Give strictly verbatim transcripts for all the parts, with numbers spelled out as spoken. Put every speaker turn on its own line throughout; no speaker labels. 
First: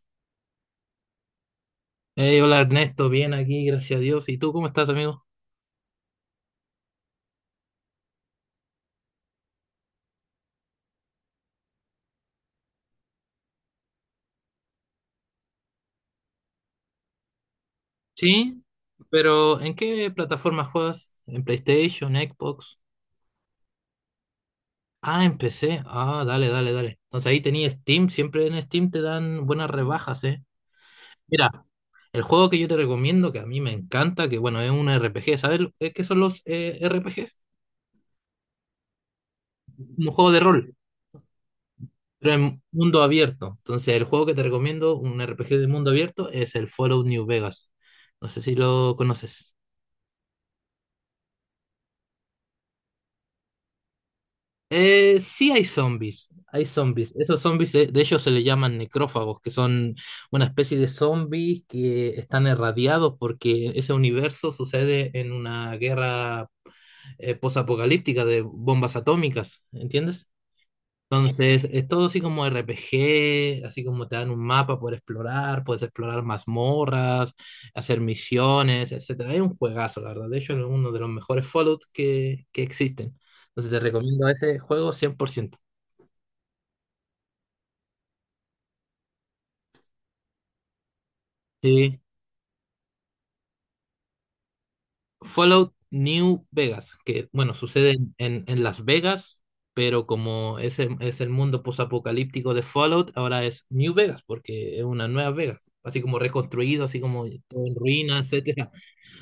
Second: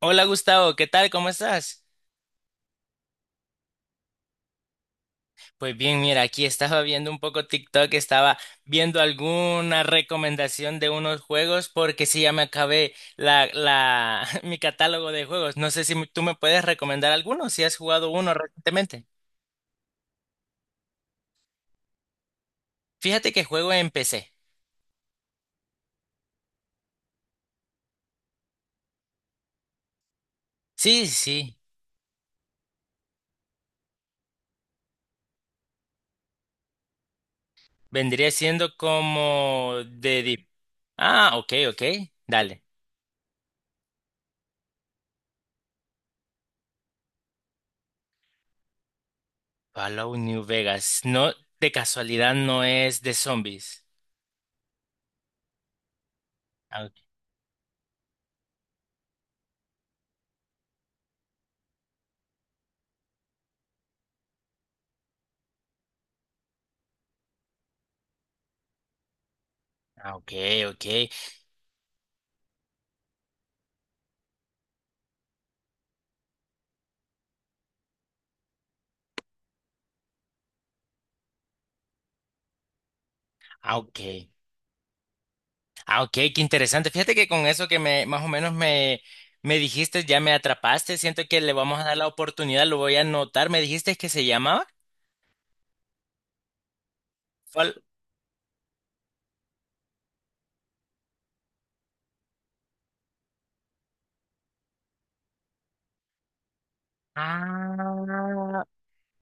Hola Gustavo, ¿qué tal? ¿Cómo estás?
Hey, hola Ernesto, bien aquí, gracias a Dios. ¿Y tú cómo estás, amigo?
Pues bien, mira, aquí estaba viendo un poco TikTok, estaba viendo alguna recomendación de unos juegos porque sí, ya me acabé la, la, mi catálogo de juegos. No sé si tú me puedes recomendar alguno, si has jugado uno
Sí,
recientemente.
pero ¿en qué plataforma juegas? ¿En PlayStation, Xbox?
Fíjate que juego en P C.
Ah, en P C. Ah, dale, dale, dale. Entonces ahí tenías Steam, siempre en Steam te dan buenas rebajas, ¿eh?
Sí, sí,
Mira, el juego que yo te recomiendo, que a mí me encanta, que bueno, es un R P G. ¿sabes lo- eh, Qué son los eh, R P Gs?
vendría siendo como
Un
de...
juego de
di-
rol,
Ah, ok, ok,
pero
dale.
en mundo abierto. Entonces el juego que te recomiendo, un R P G de mundo abierto, es el Fallout New Vegas. No sé si lo conoces.
Fallout New Vegas. No, de casualidad no es de zombies.
Eh, sí hay zombies, hay
Ah, ok,
zombies. Esos zombies de, de ellos se le llaman necrófagos, que son una especie de zombies que están irradiados porque ese universo sucede en una guerra eh, posapocalíptica de bombas atómicas,
ah,
¿entiendes?
ok. Ok.
Entonces, es todo así como R P G, así como te dan un mapa por explorar, puedes explorar mazmorras, hacer misiones, etcétera. Es un juegazo, la verdad. De hecho, es uno de los mejores Fallout que, que existen. Entonces
Ah,
te
ok.
recomiendo este juego cien por ciento.
Ah, ok, qué interesante. Fíjate que con eso que me, más o menos me, me dijiste, ya me atrapaste. Siento que le vamos a dar
Sí,
la oportunidad, lo voy a anotar. ¿Me dijiste que se llamaba?
Fallout New Vegas, que bueno,
Fall-
sucede en, en- en Las Vegas, pero como es el, es el mundo posapocalíptico de Fallout, ahora es New Vegas, porque es una nueva Vegas, así como reconstruido, así como todo en ruinas, etcétera.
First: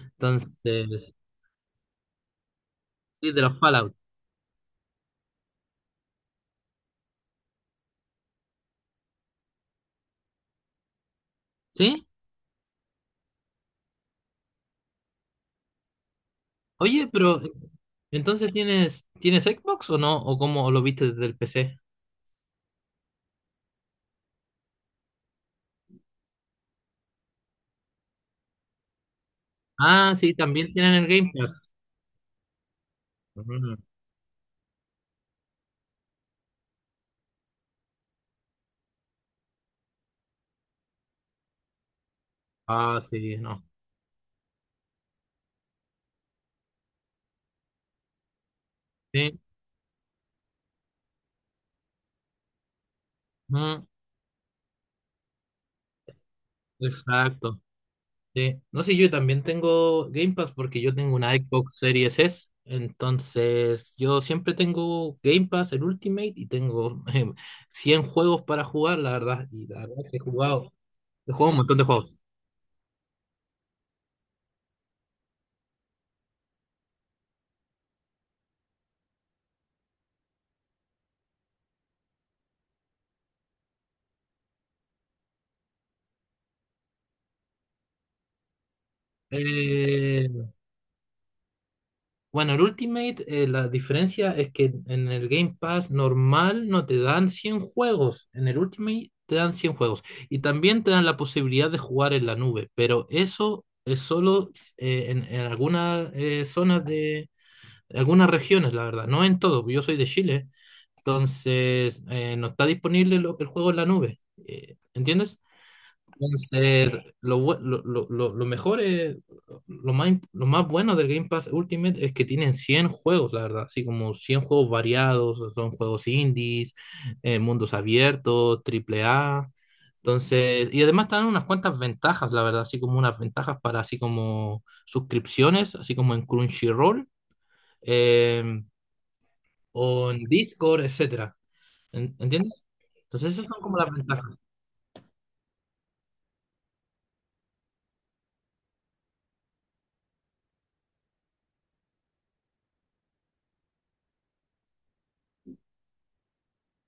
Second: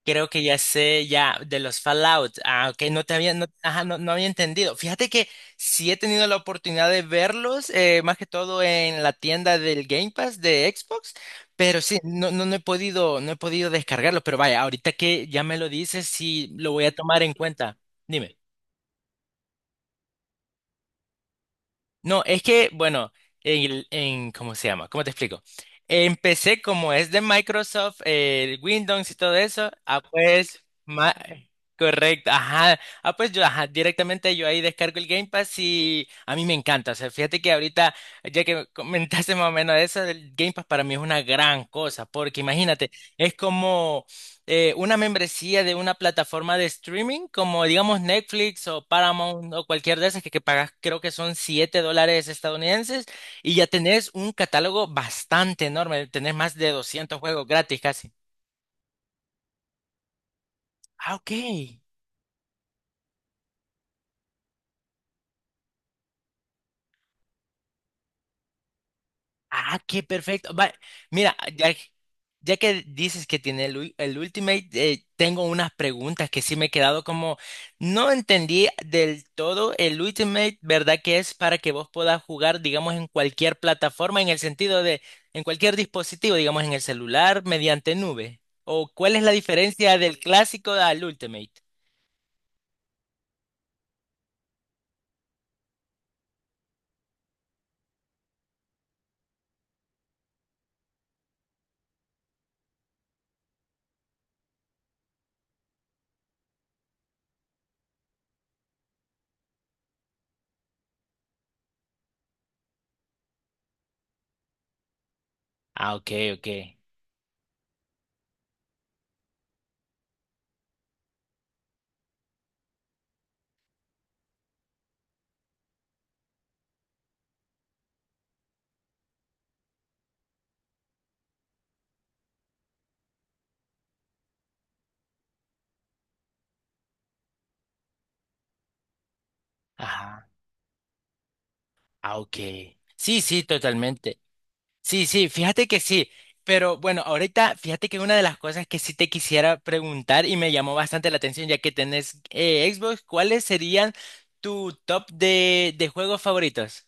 Creo que ya sé,
Entonces,
ya, de los Fallout. Ah, ok, no te
sí,
había,
de
no,
los
ajá,
Fallout.
no, no había entendido. Fíjate que sí he tenido la oportunidad de verlos, eh, más que todo en la tienda del Game Pass de Xbox. Pero sí,
¿Sí?
no, no, no he podido, no he podido descargarlos. Pero vaya, ahorita que ya me lo dices, sí lo voy a
Oye,
tomar en
pero
cuenta. Dime.
entonces tienes, ¿tienes Xbox o no? ¿O cómo lo viste desde el P C?
No, es que, bueno, en, el- en- ¿cómo se llama? ¿Cómo te explico? Empecé como es de Microsoft, eh, Windows y todo eso. Ah,
Ah, sí,
pues,
también tienen el
ma-
Game Pass.
correcto, ajá. Ah, pues yo, ajá,
Ujú.
directamente yo ahí descargo el Game Pass y a mí me encanta. O sea, fíjate que ahorita, ya que comentaste más o menos eso, el Game Pass para mí es una gran cosa, porque imagínate,
Ah,
es
sí, no.
como eh, una membresía de una plataforma de streaming como digamos Netflix o
Sí.
Paramount o cualquier de esas que, que pagas creo que son siete dólares estadounidenses y ya
Mm,
tenés un catálogo bastante enorme, tenés más de doscientos juegos
exacto.
gratis casi.
Sí. No sé, yo también tengo Game Pass porque yo
Ah,
tengo
ok.
una Xbox Series S. Entonces, yo siempre tengo Game Pass, el Ultimate, y tengo em, cien juegos para jugar, la verdad. Y
Ah,
la
qué
verdad que he
perfecto. Va-
jugado, he
mira,
jugado un
ya,
montón de juegos.
ya que dices que tiene el, ul- el Ultimate, eh, tengo unas preguntas que sí me he quedado como, no entendí del todo el Ultimate, ¿verdad? Que es para que vos puedas jugar, digamos, en cualquier plataforma, en el sentido de, en cualquier dispositivo, digamos, en el celular, mediante nube. ¿O cuál es la diferencia del
Eh,
clásico al Ultimate?
Bueno, el Ultimate, eh, la diferencia es que en el Game Pass normal no te dan cien juegos, en el Ultimate te dan cien juegos y también te dan la posibilidad de jugar en la nube, pero eso es solo eh, en, en algunas eh, zonas de algunas regiones, la verdad, no en todo, porque yo soy de Chile, entonces eh, no está disponible lo- el juego en la nube, eh, ¿entiendes?
Ah, ok, ok.
Entonces, lo, bu- lo, lo, lo- lo mejor es, lo más, imp- lo más bueno del Game Pass Ultimate es que tienen cien juegos, la verdad, así como cien juegos variados, son juegos indies, eh, mundos abiertos, triple A. Entonces, y además te dan unas cuantas ventajas, la verdad, así como unas ventajas para así como suscripciones, así como en Crunchyroll, eh, o en
Ajá.
Discord, etcétera. ¿En-
Ah, ok.
¿Entiendes?
Sí,
Entonces,
sí,
esas son como las
totalmente.
ventajas.
Sí, sí, fíjate que sí, pero bueno, ahorita fíjate que una de las cosas que sí te quisiera preguntar y me llamó bastante la atención ya que tenés eh, Xbox, ¿cuáles serían tu top de, de juegos favoritos?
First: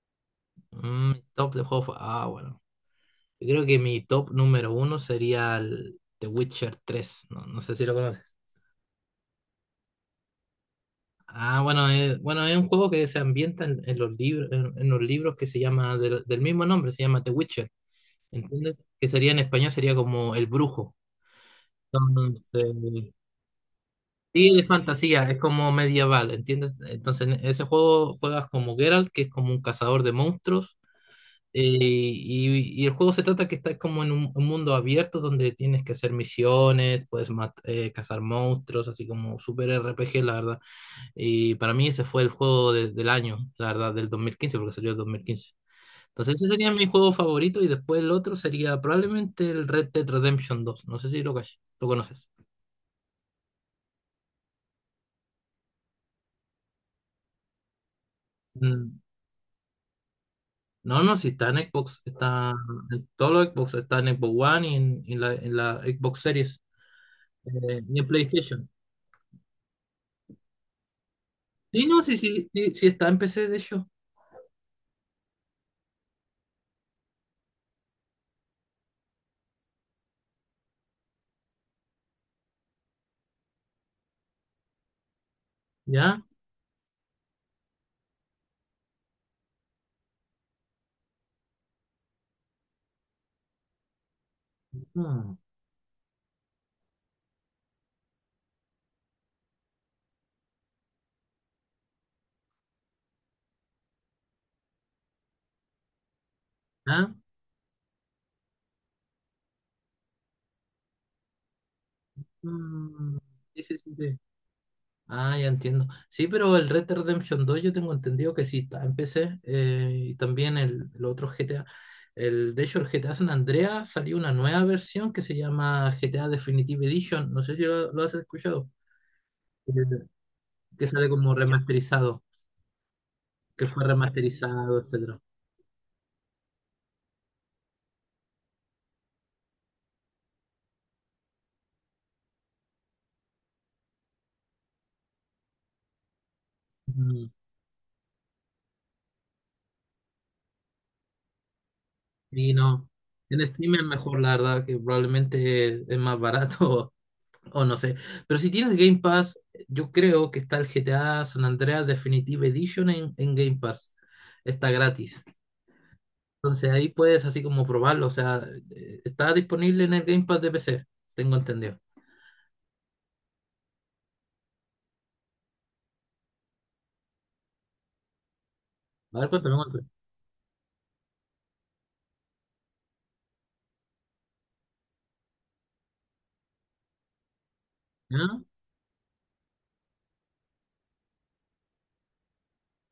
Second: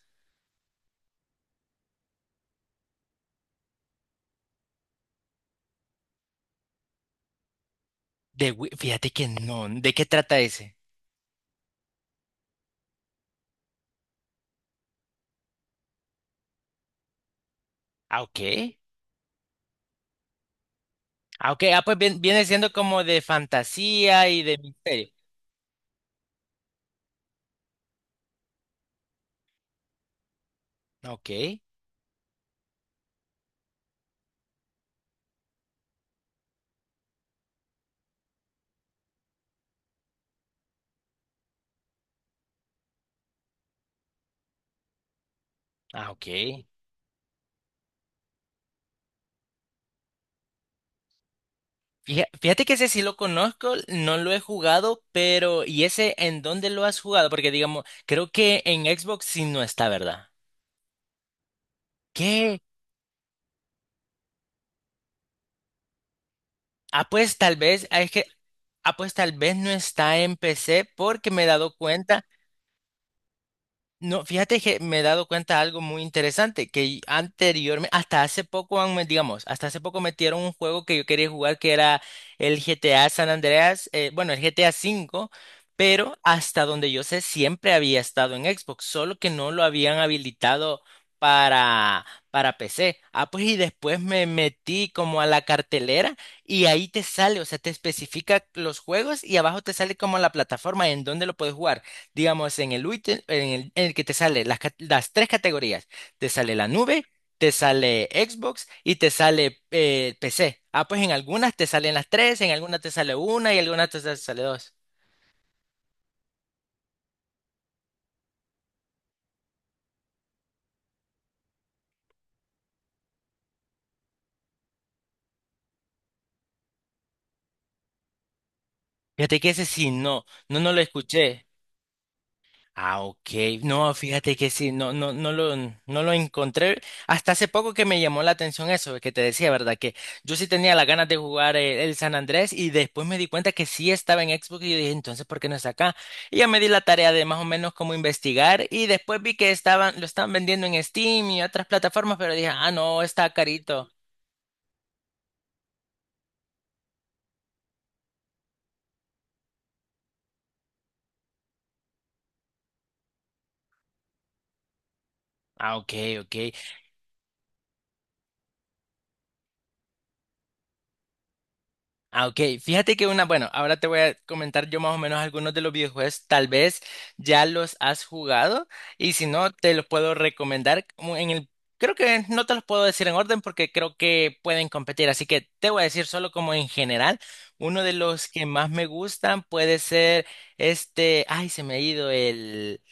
Mm, top de juegos. Ah, bueno. Yo creo que mi top número uno sería el The Witcher tres. No, no sé si lo conoces.
De, Wii- fíjate que no, ¿de qué trata ese?
Ah, bueno, es, bueno, es un juego que se ambienta en, en los libros, en, en los libros que se llama del, del mismo nombre, se llama The Witcher.
Ah, ok.
¿Entiendes? Que sería en español, Sería como El Brujo.
Ah, ok, ah, pues bien- viene siendo
Entonces,
como de fantasía y
sí,
de
de
misterio.
fantasía, es como medieval, ¿entiendes? Entonces, en ese juego juegas como Geralt, que es como un cazador de monstruos.
Ok,
Eh, y, y el juego se trata que estás como en un, un mundo abierto donde tienes que hacer misiones, puedes mat- eh, cazar monstruos, así como super R P G, la verdad. Y para mí ese fue el juego de- del año, la verdad, del dos mil quince porque salió el dos mil quince.
ah, ok.
Entonces ese sería mi juego favorito y después el otro sería probablemente el Red Dead Redemption dos. No sé si lo, cach- lo
Fija-
conoces.
Fíjate que ese sí lo conozco, no lo he jugado, pero ¿y ese en dónde lo has jugado? Porque digamos, creo que en
Mm,
Xbox sí no está, ¿verdad?
No, no, si está en Xbox, está
¿Qué?
en todos los Xbox, está en Xbox One y en, y en la, en la Xbox Series
Ah, pues tal
eh,
vez,
y
ah,
en
es que,
PlayStation.
ah, pues tal vez no está en P C porque me he dado
Sí, no, sí,
cuenta.
sí, sí, sí está en P C, de hecho.
No, fíjate que me he dado cuenta de algo muy interesante, que anteriormente, hasta hace poco, han me- digamos, hasta hace poco metieron un juego que yo quería jugar que era el G T A San Andreas, eh, bueno, el G T A cinco V, pero
¿Ya?
hasta donde yo sé siempre había estado en Xbox, solo que no lo habían habilitado para, para P C. Ah, pues y después me metí como a
Mm.
la cartelera y ahí te sale, o sea, te especifica los juegos y abajo te sale como la plataforma en donde lo puedes jugar digamos, en el ítem, en el, en el que te sale las, ca- las tres categorías, te sale la nube,
¿Ah?
te sale Xbox y te sale eh, P C. Ah, pues en algunas te salen las tres, en algunas te sale
mm,
una y
sí,
en
sí,
algunas
sí,
te
sí.
sale dos.
Ah, ya entiendo. Sí, pero el Red Dead Redemption dos yo tengo entendido que sí está en P C eh, y también el, el otro G T A. El, de hecho, el G T A San Andreas salió una nueva versión que se llama G T A Definitive Edition. No sé si lo, lo has escuchado.
Fíjate que ese
Eh,
sí no, no, no lo
Que sale como
escuché.
remasterizado,
Ah, ok.
que fue
No, fíjate que sí,
remasterizado,
no, no,
etcétera.
no lo, no lo encontré. Hasta hace poco que me llamó la atención eso que te decía, ¿verdad? Que yo sí tenía las ganas de jugar eh, el, San Andrés y después me di cuenta que sí estaba en Xbox y yo dije, entonces, ¿por qué no está acá? Y ya me di la tarea de
Mm,
más o menos cómo investigar y después vi que estaban, lo estaban vendiendo en Steam y otras plataformas, pero dije,
sí,
ah,
no.
no, está
En Steam es
carito.
mejor, la verdad, que probablemente es más barato. O no sé. Pero si tienes Game Pass, yo creo que está el G T A San Andreas Definitive Edition en, en Game Pass. Está gratis.
Ah, ok, ok.
Entonces ahí puedes así como probarlo. O sea, eh, está disponible en el Game Pass de P C. Tengo entendido.
Ah, ok. Fíjate que una, bueno, ahora te voy a comentar yo más o menos algunos de los videojuegos, tal vez ya los has jugado y
A
si
ver,
no,
cuéntame,
te los
cuéntame.
puedo recomendar como en el, creo que no te los puedo decir en orden porque creo que pueden competir, así que te voy a decir solo como en general, uno de los
¿Ah?
que más me gustan puede ser este, ay, se me ha ido el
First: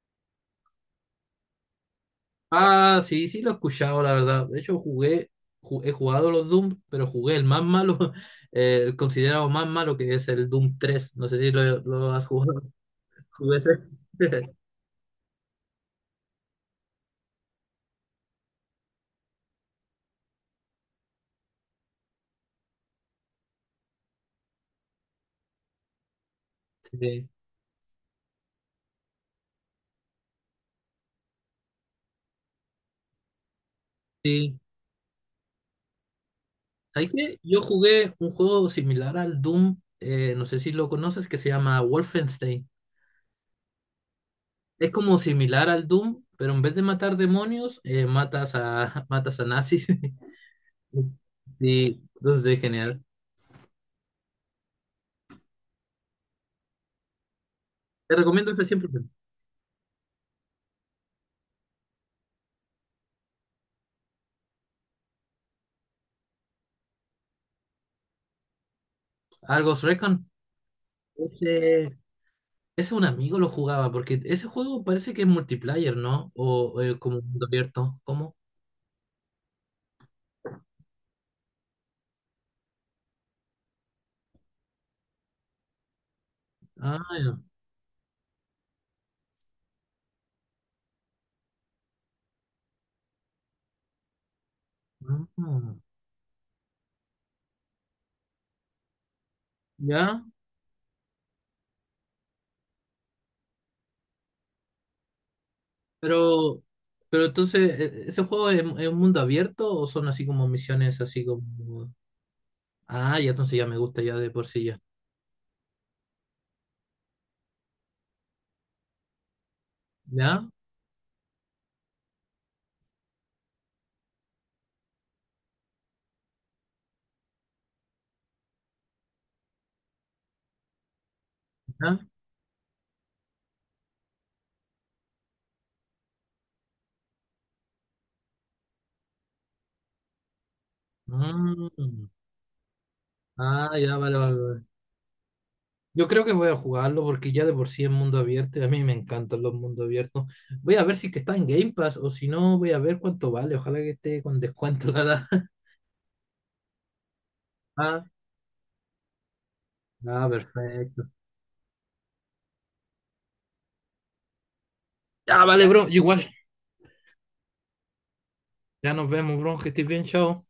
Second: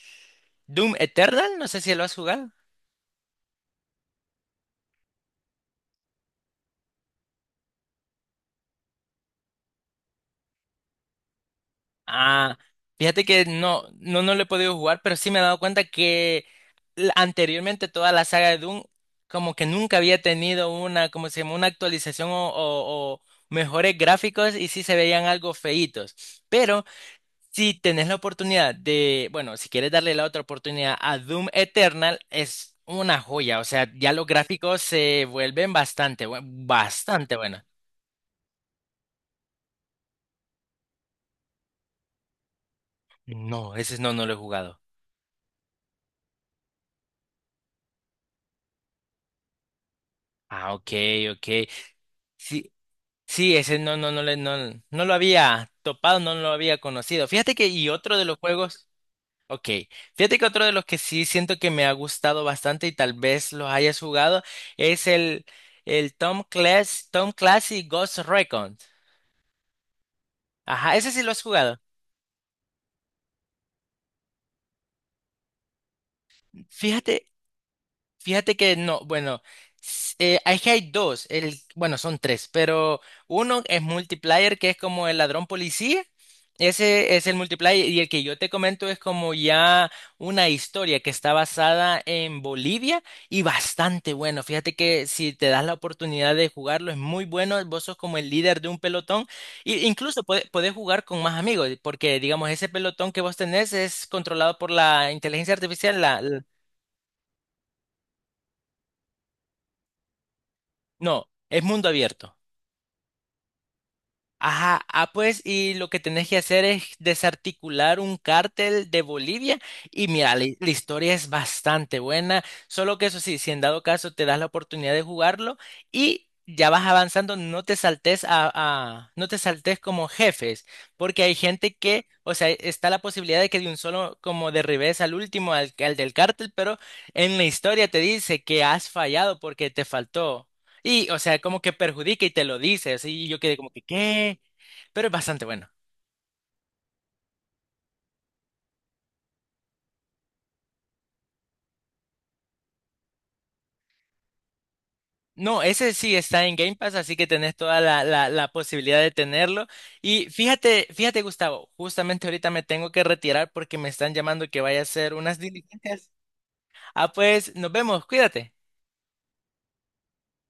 Doom Eternal, no sé si lo has jugado.
Ah, sí, sí lo he escuchado, la verdad. De hecho, jugué, ju- he jugado los Doom, pero jugué el más malo, eh, el considerado más malo, que es el Doom tres. No sé si lo, lo has
Ah,
jugado.
fíjate que
Jugué ese.
no, no, no lo he podido jugar, pero sí me he dado cuenta que la- anteriormente toda la saga de Doom como que nunca había tenido una, como se llama, una actualización o, o- o mejores gráficos y sí se veían algo feitos. Pero
Sí.
si tenés la oportunidad de, bueno, si quieres darle la otra oportunidad a Doom Eternal, es una joya. O sea, ya los
Sí.
gráficos se vuelven bastante, bue-
¿Sabes
bastante
qué? Yo
buenos.
jugué un juego similar al Doom, eh, no sé si lo conoces, que se llama Wolfenstein.
No, ese no, no lo he jugado.
Es como similar al Doom, pero en vez de matar demonios, eh, matas a, matas a nazis.
Ah, ok, ok.
Sí, entonces es
Sí,
genial.
sí, ese no, no, no, le- no, no lo había topado, no lo había conocido. Fíjate que, y
Te
otro de los
recomiendo ese
juegos,
cien por ciento.
ok, fíjate que otro de los que sí siento que me ha gustado bastante y tal vez los hayas jugado es el, el Tom Clancy, Tom Clancy Ghost Recon.
Al Ghost Recon.
Ajá, ese sí lo has jugado.
Ese, Ese un amigo lo jugaba, porque ese juego parece que es multiplayer, ¿no? O eh, como
Fíjate,
mundo abierto. ¿Cómo?
Fíjate que no, bueno, s- eh, es que hay dos, el, bueno, son tres, pero uno es multiplayer, que es como el ladrón policía,
Ah,
ese es el
ya.
multiplayer, y el que yo te comento es como ya una historia que está basada en Bolivia y bastante bueno. Fíjate que si te das la
Ah,
oportunidad de jugarlo, es muy bueno, vos sos como el líder de un pelotón, e incluso
ya.
puede- podés jugar con más amigos, porque digamos, ese pelotón que vos tenés es controlado por la inteligencia artificial, la... la-
Pero, pero entonces, ¿e- ¿ese juego es, es un mundo abierto o son así como misiones así
no, es mundo
como...
abierto.
Ah, ya entonces ya me gusta ya de por sí ya.
Ajá, ah, pues, y lo que tenés que hacer es desarticular un cártel de Bolivia. Y mira, la,
¿Ya?
la historia es bastante buena. Solo que eso sí, si en dado caso te das la oportunidad de jugarlo y ya vas avanzando, no te saltes a, a- no te saltes como jefes, porque hay gente
¿Ya?
que, o sea, está la posibilidad de que de un solo como derribes al último, al, al del cártel, pero en la historia te dice que has fallado porque te faltó. Y, o sea, como que
Mm.
perjudica y te lo dice, así y yo quedé como
Ah,
que,
ya, vale, vale,
¿qué?
vale.
Pero es bastante bueno.
Yo creo que voy a jugarlo porque ya de por sí es mundo abierto y a mí me encantan los mundos abiertos. Voy a ver si es que está en Game Pass o si no, voy a ver cuánto vale. Ojalá que esté con descuento, la verdad.
No, ese sí está en Game Pass, así que tenés toda la,
Ah,
la, la posibilidad de tenerlo.
ah,
Y fíjate,
perfecto.
fíjate, Gustavo, justamente ahorita me tengo que retirar porque me están llamando que vaya a hacer unas
Ya, vale, bro.
diligencias.
Igual.
Ah, pues nos vemos, cuídate.
Ya nos vemos, bro. Que estés bien, chao.